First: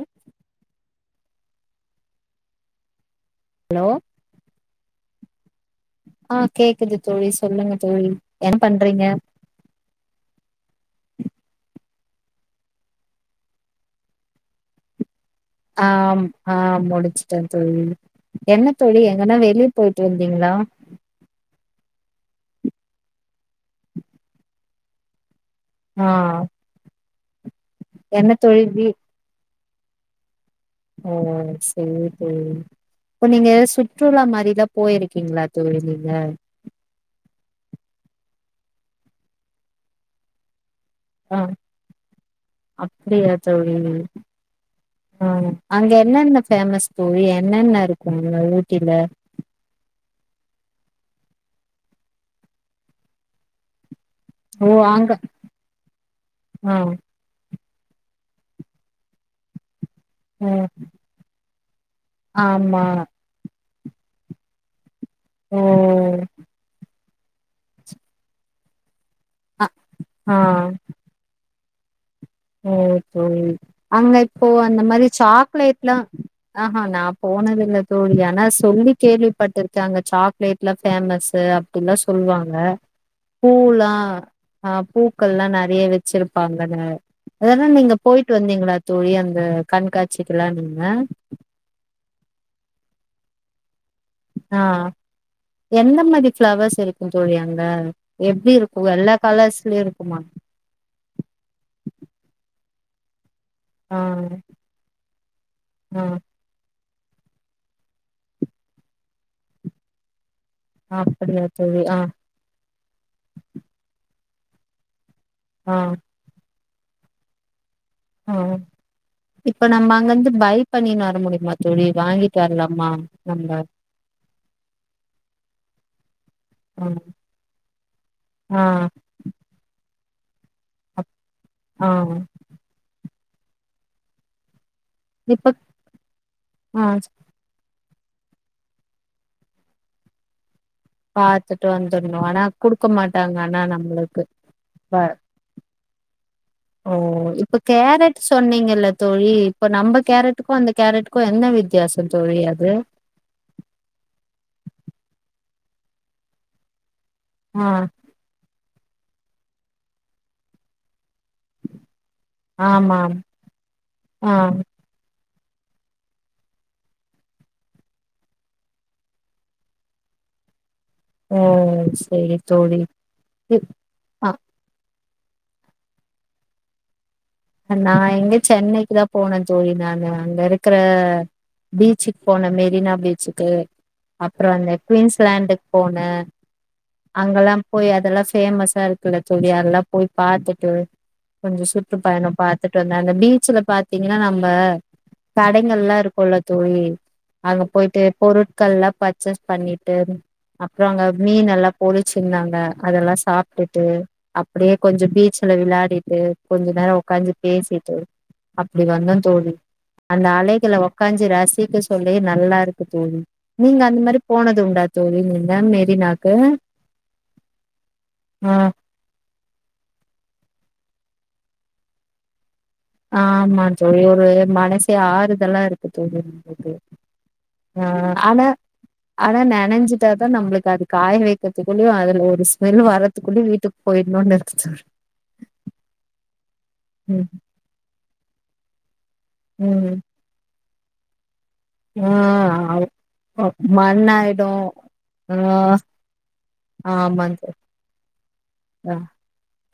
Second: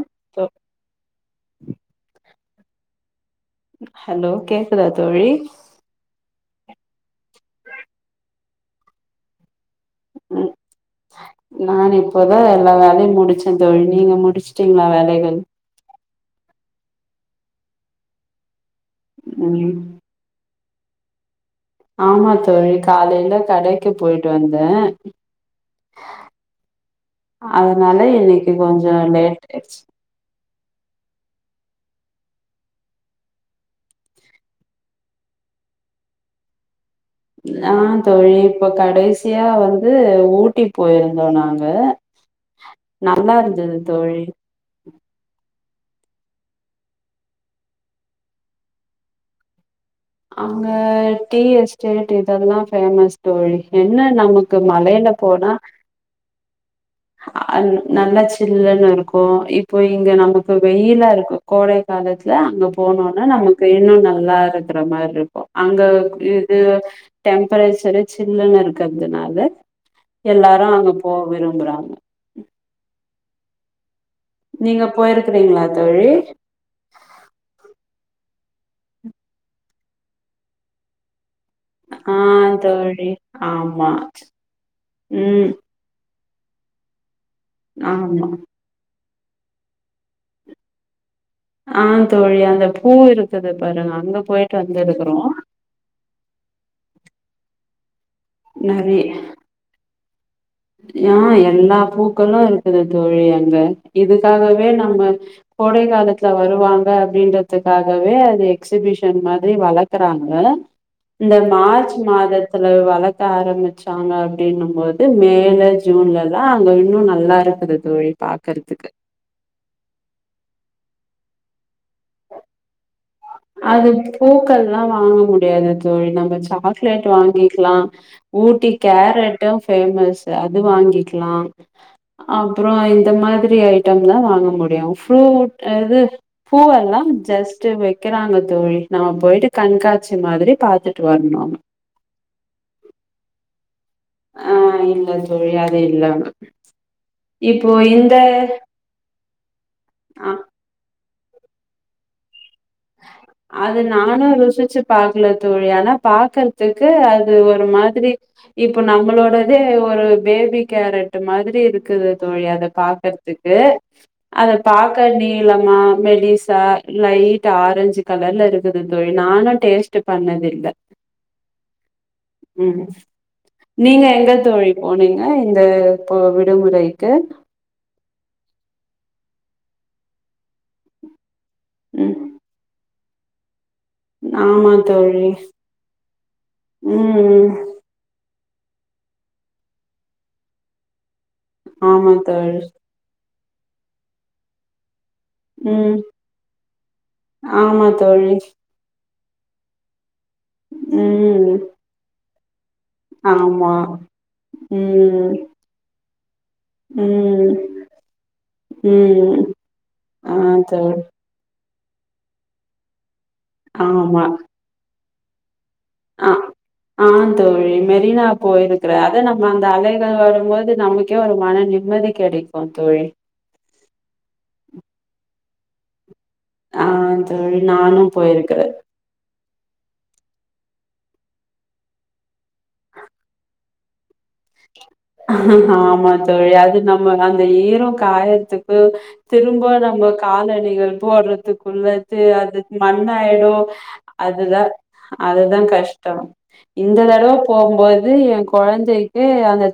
ம் ஹலோ கேக் க்குத தோழி ஆ கேக்குது தோழி சொல்லுங்க தோழி என்ன பண்றீங்க ம் நா இப்போ தா எல்லா வேலையும் முடிச்சே தோழி நீங்க முடிச்சுட்டீங்களா வேலைகள் ஆம் ஆ முடிச்சுட்டே தோழி என்ன தோழி எங்கன்ன வெளிய ம் போய்ட்டு வந்தீங்களா ஆமா தோழி காலையில கடைக்கு போயிட்டு வந்த ஆ அதனால என்ன இன்னிக்கு தோழி கொஞ்ச வீ லேட் [inaudible] ஓ சேரி தோழி இப்ப நீங்க சுற்றுலா மாரில போயிருக்கீங்களா தோழி நீங்க ஆ தோழி இப்ப கடைசியா வந்து ஊட்டி போயிருந்தோ ஆ நாங்க நல்லா இருந்துது தோழி ஆ அங்க என்னென்ன ஃபேமஸ் தோழி என்னென்ன இருக்கு அங்க ஊட்டில அங்க டி எஸ்டேட் இதெல்லா ஃபேமஸ் தோழி என்ன நமக்கு ஓ மலையில அங்க போனா ஆ நல்ல சில்லன்னு இருக்கு இப்ப இங்க ஓ நமக்கு வெயிலா இருக்கு கோடை காலத்துல அங்க ஆமா போனோன்னா நமக் இன்னு நல்லா இருக்கிற மாரி இருப்போ ஓ அங்க இது டெம்பரேச்சரு சில்லின்னு இருக்கு அதனால அ ஆ எல்லாரு அங்க போக விரும்புறாங்க ஓ தோழி அங்க இப்போ அந்த நீங்க மாரி போயிருக்கிறீங்களா சாக்லேட்லா தோழி ஆஹா நா போனது இல்ல தோழி ஆனா சொல்லி கேள்விப்பட்டிருக்க அங்க சாக்லேட்லா ஃபேமஸ் அப்டில்லாம் ஆ சொல்லுவாங்க தோழி ஆமா பூலாம் ஆ ம் பூக்கள்லாம் நெறைய வெச்சிருப் பா அங்க இருக்கங்க அதனா நீங்க ஆமா போயிட்டு வந்தீங்களா தோழி இந்த கண்காட்சிக்குல்லா நீம ஆஹ் தோழி அந்த பூ இருக்குது பாருங்க அங்க போயிட்டு ஆஹ் வந்திருக்கிறோ எந்த மாரி பிளவர்ஸ் இருக்கு தோழியாங்க எப்டி இருக்கு நெறைய எல்லா கலர்ஸ்லயும் இருக்குமா ஆ எல்லா பூக்களு இருக் அ தோழி ஆ இதுக்காகவே நம்ம கோடை ஆ காலத்துல வருவாங்க அப்படின்றதுக்காகவே அது எக்ஸிபிஷன் மாதிரி வளர்க்குறாங்க இந்த அப்படியா தோழி மார்ச் ஆ மாதத்துல வளர்க்க ஆரம்பிச்சாங்க அப்பிடனு போது மே ஏ ஆ ஜூன்லதா அங்க இன் இன்னு நல்லா இருக்குது தோழி ஹம் பாக்கறதுக்கு இப்ப நம்ம அங்க வந்து பை பண்ணிணு வர முடிய அமா தோழி வாங்கி தரலம்மா அது பூக்கள்ளா வாங்க முடியாது தோழி நம்ம ஆ சாக்லேட் வாங்கிக்கலா ஆ ஊட்டி கேரட்டு பேஃமஸ் அது வாங்கிக்கலா ஆ அப்புற இந்த மாதிரி ஐட்ட தா வாங்க முடியு ஃப்ரூட் இப்ப அது ஆ பூவேல்லாம் ஜஸ்ட்ட் வை வைக்கிறாங்க தோழி நம்ம போயிட்டு கண்காட்சி மாதிரி பாத்துட்டு வரணும் பாத்துட்டு வந்துடனு ஆனா குடுக்க மாட்டாங்க ஆனா நம்ம ஆ இல்ல தோழி அது இல்லாம ஓ இப்ப இப்போ இந்த கேரட் சொன்னீங்கல்ல தோழி இப்ப நம்ப அ கேரட்டுக்கு அந்த கேரட் கோ என்ன வித்தியாச தோழி அது அது நானு ருசிச்சு பாக்கல தோழி ஆனா பாக்கறதுக் து அது ஒரு ஆ மாதிரி இப்போ நம்மளோடதே ஒரு பேபி கேரட் மாதிரி இருக்குது தோழி அத ஆமாம் பாக்கறதுக்கு ஆ அத பக்க நீ நளமா மெடிசா லைட் ஆரஞ்சு கலர்ல இருக்குது தோழி நானு டேஸ்டு பண்ணது இல்ல ஊம் செரி தோழி உ நீங்க எங்க அஹ் தோழி போனீங்க இந்த இப்போ விடுமுறைக்கு நா எங்க சென்னைக்கு தா போனே தோழி நானு அங்க இருக் க்கற ம் பீச்சுக்கு போன மெரினா பீச் ச்சுக்கு அப்றோ அந்த ஆமா தோழி குவீன்ஸ்லேண்டுக்கு போனே ம் அங்கெல்லா போய் அதெல்லா சுத் பேமஸா இருக்குல்ல தோழி அதெல்லா போய் பாத்துட்டு கொஞ்ச சுற்று ஆமா பயணம் தோழி பாத்துட்டு வந்தோ அந்த பீச் பீச்ல பாத்தீங்கன்னா நம்ப ம் கடைங்கல்லா இருக்குல்ல தோழி அங்க ஆமா போய்ட்டு தோழி பொருட்கள்லா பர்ச்சேஸ் பண்ணீட்டு அப்றோ அங்க மீன் ம் எல்லா பொரிச்சு இருந்தாங்க அதெல்லா ஆமா சாப்ட்டுட்டு அப்டியே கொஞ்சோ ம் பீச்சல விளாடீட்டு கொஞ்ச நேரோ ஒக்காந்து ம் பேசீட்டு அப்டி வந்தோ ம் தோழி அந்த ஆ அலைகல தோழி உக்காஞ்சி ரசிக்க தோழி நல்லா இருக்கு தோழி நீங்க அந்த மாரி போனது உண்டா சோ நீங் எல்லாமே நே அ ஆ தோழி மெரினா ஆ போயிருக்கிறே அத நம்ம அந்த அலைகள் வரும்போது நமக் க்க ஒரு மன நிம்மதி கெடைக் ஆமா தோழி ஒரு மனசு ஆறுதலா இருக்கு தோழி உங்களுக்கு ஆ தோழி நானு போயிருக்றே நணஞ்சிட்டாதா நம்மளுக்கு அது காய வக்கிறதுக்குள்ளயு அதுல ஒரு ஸ்மெல் வரதுக்குள்ளயு வீட்டுக்கு போயிடணும்னு இருக் தோழி ஆ ஆமா தோழி அது அது நம்ம ம் அந்த ஈரோ காய துக்கு திரும்ப ம் நம்ப காலணிகள் போடுறதுக் குள்ளது அது ஆ மண் ஆயிடு மண்ணாயிடு அதுதா ஆ அதுதா கஷ்டோ இந்த ஆமா தடவ தோழி போம்போது என் ஆ. கொழந்தைக்கு அந்த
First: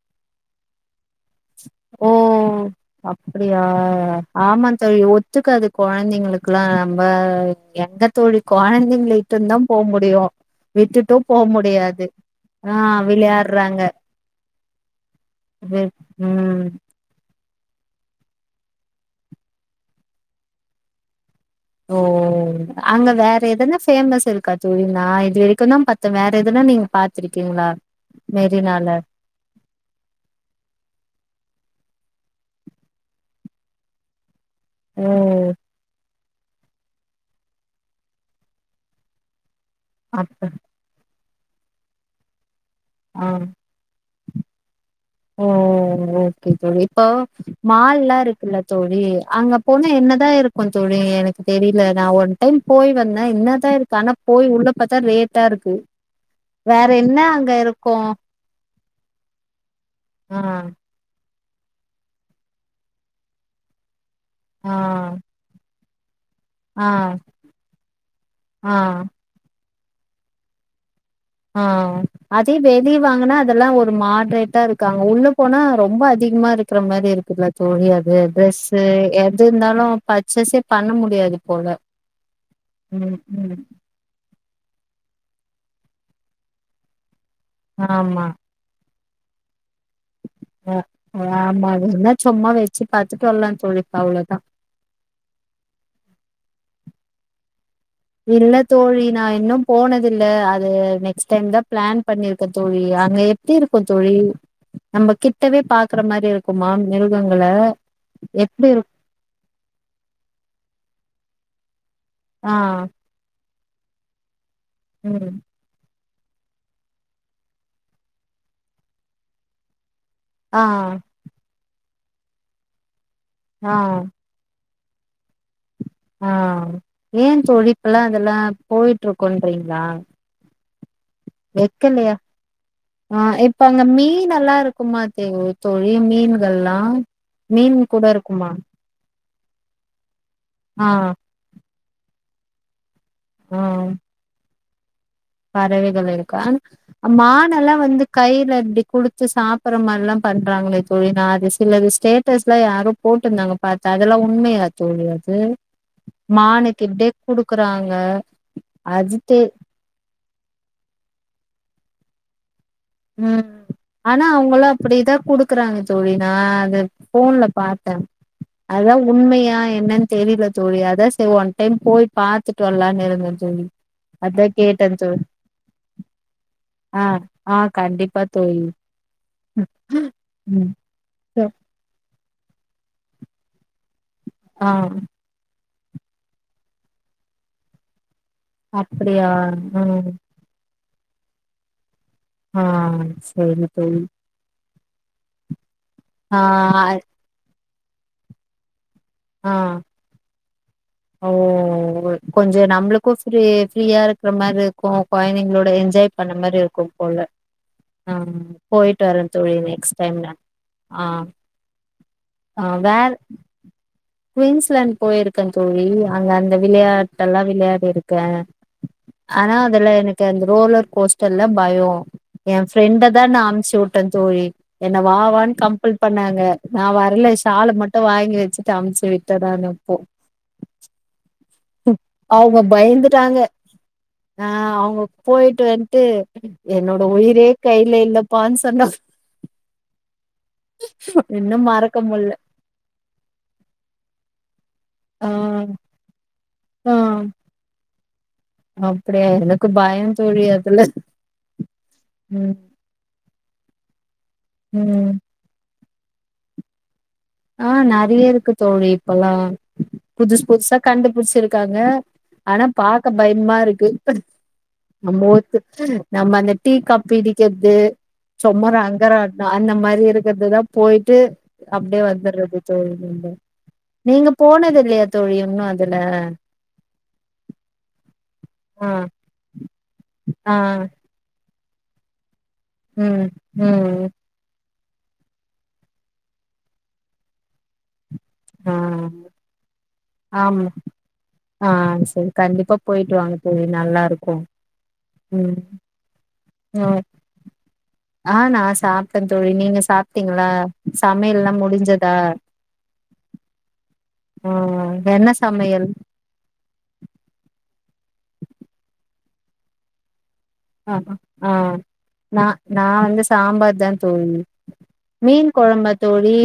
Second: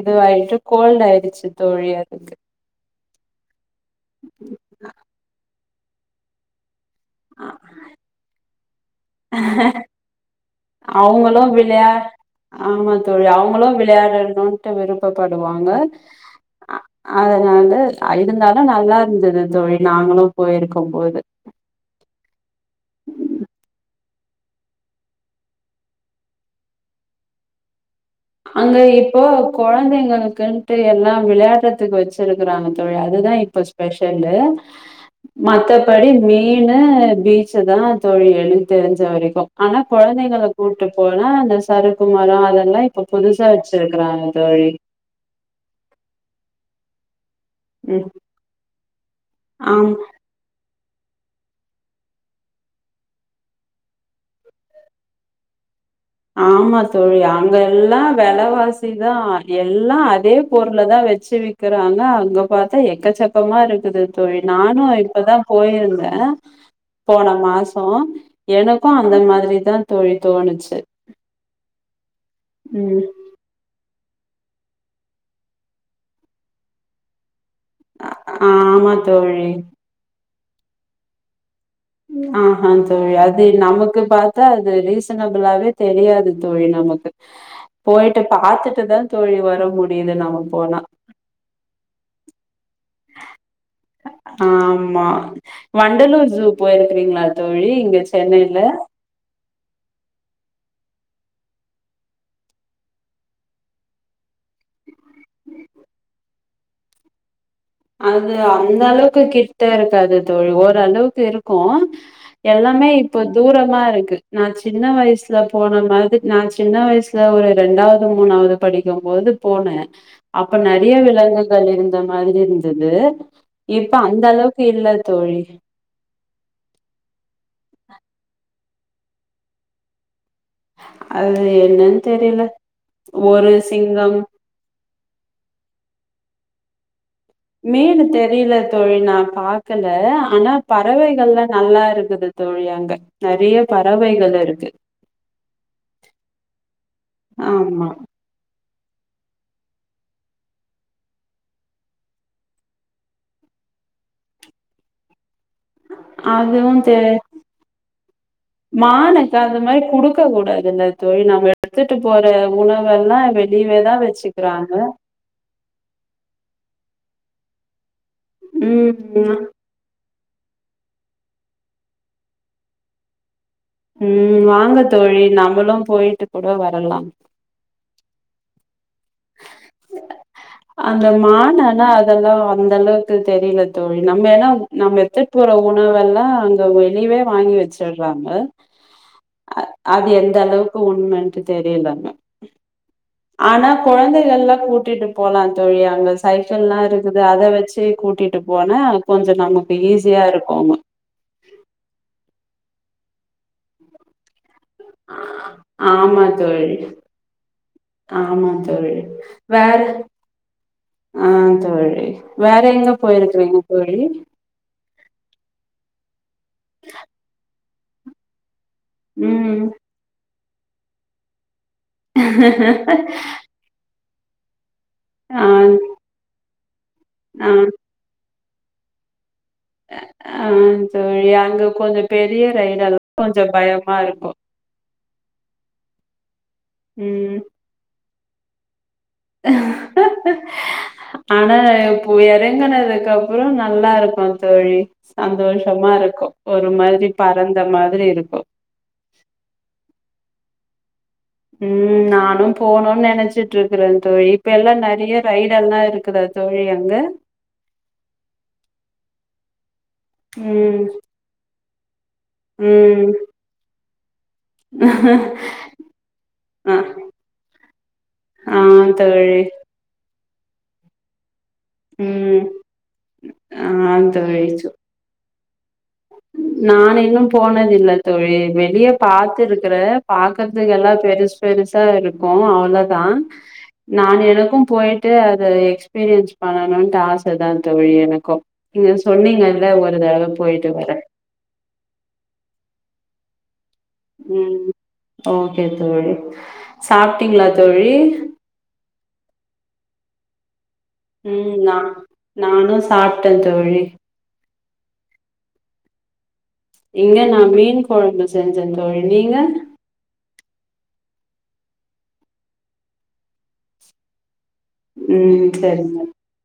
இது ஆயிட்டு கோல்டு ஆய் ஓ அப்டியா ஆ ஆமா தோழி ஒத்துக்காது கொழந்தைங்களுக்குல்லா ரொம்ப எங்க தோழி கொழந் விட்டுட்டு போ அவுங்களும் விளையா முடியாது ஆ ஆமா தோழி அவுங்களும் விளையாடுறாங்க விளையாடணும்ட்டு விருப்பப்படுவாங்க உம் அ- அதனால அ இருந்தாலும் நல்லா இருந்தது தோழி நாங்களும் போயிருக்கும் போது ஓ அங்க வேற எதனா ஃபேமஸ் இருக்கா தோழி நா இது வரைக்கும் தான் பத்து வேற எதுனா நீங்க பாத்துருக்கீங்களா அங்க இப்போ கொழந்தைங்களுக்குட்டு எல்லாம் விளையா ளத்துக்கு வச்சிருக்கறாங்க தோழி அதுதான் இப்ப ஸ்பெஷல்லு ஓ மத்தபடி நீ மீனு பீச்சு தான் தோழி எனக் தெரிஞ்ச வரைக்கும் ஆனா கொழந்தைகள அப்ப கூட்டு போ னா அந்த சருக்குமரம் அதெல்லா இப்ப ஆ புதுசா வச்சிருக்கறாங்க தோழி ஓ ஓகே தோழி இப்ப ம் மால்லா இருக்குல்ல தோழி அங்க போனு ஆம் என்னதான் இருக்கும் தோழி எனக்கு தெரியல நா ஒன் டைம் போய் வந்தேன் என்னதான் இருக்கு ஆனா போய் உள்ள பாத்தா ரேட்டா இருக்கு ஆமா வேற தோழி என்ன அங்க இருக்கு எல்லாம் விலவா சிதான் அதி எல்லா அதே ஆ பொருல தான் வச்சு வி க்கிறாங்க அங்க பாத்தா எக்கச்சக்கமா இருக்குது தோழி ஆ நானும் இப்பதான் போயிருந்தேன் ஆ ஆ போன மாசம் ஆ எனக்கும் அந்த மாரிதான் தோழி தோணிச்சு ஆஹ் அதே வெளிய ம் வாங்குனா அதெல்லாம் ஒரு மா ரேட்டா இருக்காங்க உள்ள போனா ரொம்ப அதிகமா இருக்கிற மாரி இருக்குது தோழி அது ட்ரெஸூ ஆமா எது தோழி இருந்தாலும் பா சச பண்ண முடியாது போல ம் ஆஹ்ஹ தோழி ம் அது ம் நமக்கு பாத்தா அது ரீ சனபுலாகவே தெரியாது தோழி நமக்கு போயிட்டு ஆமா பாத்துட்டுதா தோழி வர முடி திது நம்ம அ போனா ஆமா அது என்ன சும்மா வே ஆ ஆமா வண்டலூர் ஜூ போய் ரிங்களா தோழி இங்க இல்ல சென்னைல தோழி நா இன்னு போனதில்ல அது நெக்ஸ்ட் டைம் தா பிளான் பண்ணியிருக்க தோழி அங்க எப்டி இருக்கோ தோழி நம்ம கிட்டவே பாக்குற மாரி இருக்குமா மிருகங்கள அது எப்டி இரு அந்த அளவுக்கு கிட்ட இருக்காது தோழி ஓரளவுக்கு இரு கோ ஆ எல்லாமே இப்போ தூரம் ம இருக்கு நா சின்ன ம் வயசுல போன மாது நா சின்ன வயசுல ஒரு ரெண்டாவது மூணாவது படிக்கும் போது போன அப்போ ஆ நற்யா விலங்குகள் இருந் ந்த மாரி இருந் தது ஆ இப்ப அந்த அளவுக் இல்ல தோழி ஆ ஏன் தோழி இப்போ எல்லா அதெல்லா போய்ட்டு இருக்கோறீங்களா அது என்னனு தெரில ஒரு சிங்கம் தும்மா [unintelligible] தோழி மீன்கள்லா மீன் மேல கூட இருக்குமா தெரியல தோழி நா பாக்கல ஆனா ஆ பறவைகள்லா நல்லா இரு இருக்குது தோழி அங்க ஆ நற்ய பறவைகள் இருக்கு பறவைகள் இருக்க மானெல்லா ஆமா வந்து கைல எப்டி குடுத்து சாப்பற மாரிலா பண்றாங்களே தோழி நா அது சிலது ஸ்டேட்டஸ் லா யாரோ போட்டிருந்தாங்க பாத்தே அதெல்லா உண்மையா தோழி அது அதுவு மானுக்கு இப்டே குடுக்குறாங்க அஜித்து க்க கூடாதுல்ல தோழி நம்ம எடுத்துட்டு போற உணவு ம் ஆனா அவுங்களு அப்டிதா குடுக்குறாங்க தோழி நா அது போன்ல பாத்தே அத ம் உண்மையா என்ன தெரில தோழி அதா செரி ஒன் டைம் போய் பாத்துட்டு வர்லான் இருந்தே தோழி உம் அதா வாங்க கேட்டே தோழி நம்மளு போயிட்டு கூட ஆ வரலாம் ஆ கண்டிப்பா தோழி ம் அந்த ச மானலா அதெல்லா அந்த அளவுக்கு தெரியல தோழி நம்மெடம் ஆ நம்ம எட்த்துட் போறோ உணவெல்லா அங்க வெளிய்வே வாங்கி வச்சுர்றா ஹலோ அப்படியா அ அது ம் எந்த அளவுக்கு உண் உம் நன்றி தெரியலாமே ஆஹ் சேரி தோ கொழந்தைகள்லா கூட் விட்டுட்டுப் போலாங் இதோயே அங்க ஆ சைக்கிள்லா இருக்குது அத வெச்சு த்ரி கூட்டிட்டு போனா கொஞ்ச ஆ நமக்கு ஈஸியா இருக்குமா ஓ கொஞ் ஏ நம்ளுக்கு ஃப்ரி ஃப்ரியா இருக்ற மாரி கொ கொழந்தைங்களோட என்ஜாய் ஆமா பண்ண மாரி தோழி இருக்கு போல ஆஹ் ஆமா தோழி போய்ட்டு வரே தோழி வேற நெக்ஸ்ட் டைம் நா ஆஹ் ஆ தோழி வேற அஹ் எங்க வேற் போயிருக்கிறீங்க தோழி குயின்ஸ்லாண்ட் போய்ருக்க தோழி யா அங்க அந்த விளையாட்டெல்லா விளையாட் இருக்க ஆனா ம் அதுல எனக்கு அந்த ரோலர் கோஸ்டல்லாம் பயோ எ ஃப்ரெண்ட தா நா அம்ச்சுட்டேத் தோழி என்ன ஆ வாவான் கம்பள் பண்ணாங்க நா வர்ல ஆ சால மட்டு வாங்கி வச் ஸ் அஹ் டாம் அன் செரி தொடாமே போ ஆஹ் தோழி அங்க உம் கொஞ்சோ பெரிய அவ்ங்க ரைடெல்லா பயந்துட்டாங்க கொஞ்சோ பயமா இருக்கு ஆஹ் அவ்ங்க போயிட்டு வந்ட்டு [unintelligible] என்னோட ம் உயிரே கைல இல்லத் இப்ப வந்து சொன்னப் ஆனா இன்னு மறக்க இப்போ முல்ல எறங்குனதுக்கப்ற நல்லா இருக்கு தோழி ஆ சந்தோஷமா இருக்கு ஒரு மாதிரி பறந்த மாதிரி இருக் அப்டியா எனக்கு பயம் தோழி அ தில்ல உம் நானு போணுன் நெனச்சு கேக்குதாங்க தோழி இப்பெல்லா ம் நெறைய ரைடெல்லா இருக் க்குதா தோழி அங்க ஆஹ் நெறைய இருக்கு தோழி இப்பெல்லா புதுசு புதுசா ம் கண்டுபுடிச்சுருக் க்காங்க ஆனா பாக்க ம் பய்ம்மா இருக்கு நம்போத்து நம்ம அந்த டீ அ கப் பிடிக்கற்து ஆ சும்மா தோழி ரங்கராட்ன அந்த மாரி இருக் இதுதா போய்ட்டு அப்டியே வந் ம் துர்றது தோழி மீண்டு ஆ நீங்க போனதில்லயா தோழி இன்னு அந் வேறென்ன நா இன்னு போனதில்ல தோழி வெளிய ஆ பாத்திருக்குறே ஆ பாக்கறத்துக்கு எல்லா பெருசு பெருசா இருக் கவனோ அவ்ளோதா ம் நா ம் எனக்கு போய்ட்டு அத எக்ஸ்பீரியன்ஸ் பண்ணணும்ட்டு ஆச தா தோழி எனக் கு ஆ நீங்க சொன்னீங்கல்ல ஒரு தடவ போய்ட்டு வரே ஆஹ் செரி கண்டிப்பா போய்ட்டு வாங்க தோழி நல்லாருக்கு ம் உம் ஓகே தோழி நா சாப்ட்டீங்களா தோழி ஆஹ் நா சாப்ட்டே தோழி நீங்க சாப்ட்டீங் களா உம் நா நானு சாப்ட்டேத் தோழி உம் என்ன சமையல் இங்க நா மீன் கொழம்பு செஞ்சே தோழி நீங்க ஆஹ் ஆஹ் நா நா வந்து சாம்பார் தா தோழி மீன் ம் கொழம்பா சரிங்க தோழி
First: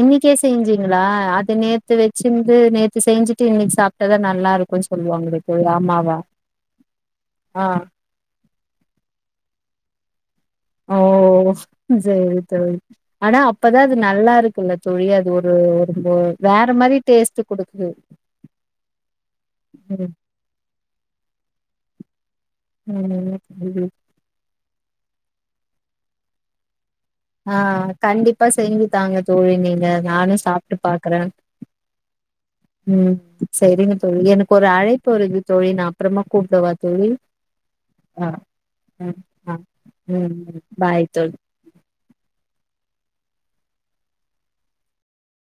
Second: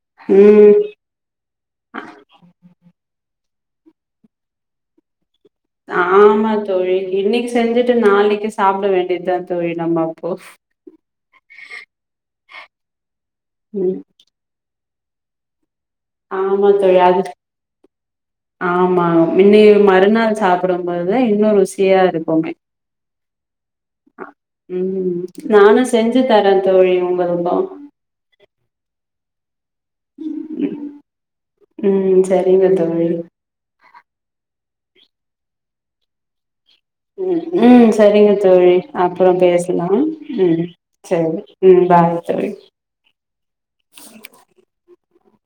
இன்னைக்கே ம் செஞ்சீங்களா அத நேத்து வெச்சிருந்து நேத்து செஞ்சு சு இன்னைக்கு சாப்ட்டாதா நல்லா இருக்குன் சொல்லுவாங்களே தோழி ஆமாவா ஆமா தோழி இன்னிக்கு ஆ செஞ்சுட்டு நாளிக்கு சாப்ட வேண்டியதுதா தோழி நம்ம அப்போ ஓ சேரி தோழி ஆனா அப்பதா அது ம் நல்லா இருக்குல்ல தோழி அது ஒரு வந்து வேற ஆமா மாரி தோழி அது டேஸ்ட்டு குடுக்கு ஆமா [unintelligible] மறுநாள் சாப்பிடும் போதுதா இன்னொரு ருசியா இருக்குமே உம் உம் உம் நானும் செஞ்சு தர தோழி உங்களுக்கு ஆஹ் கண்டிப்பா செஞ்சு தாங்க தோழி நீங்க நானும் சாப்பிட்டு பாக்குற உம் செரிங்க தோழி செரிங்க எனக்கு ஒரு அழைப்பு வருது தோழி நா அப்புறமா கூப்புடவ உம் உம் செரிங்க தோழி ம் அப்புறம் ஆ பேசலாம் ம் உம் பாய் தோழி செரி உம் பாய் [unintelligible]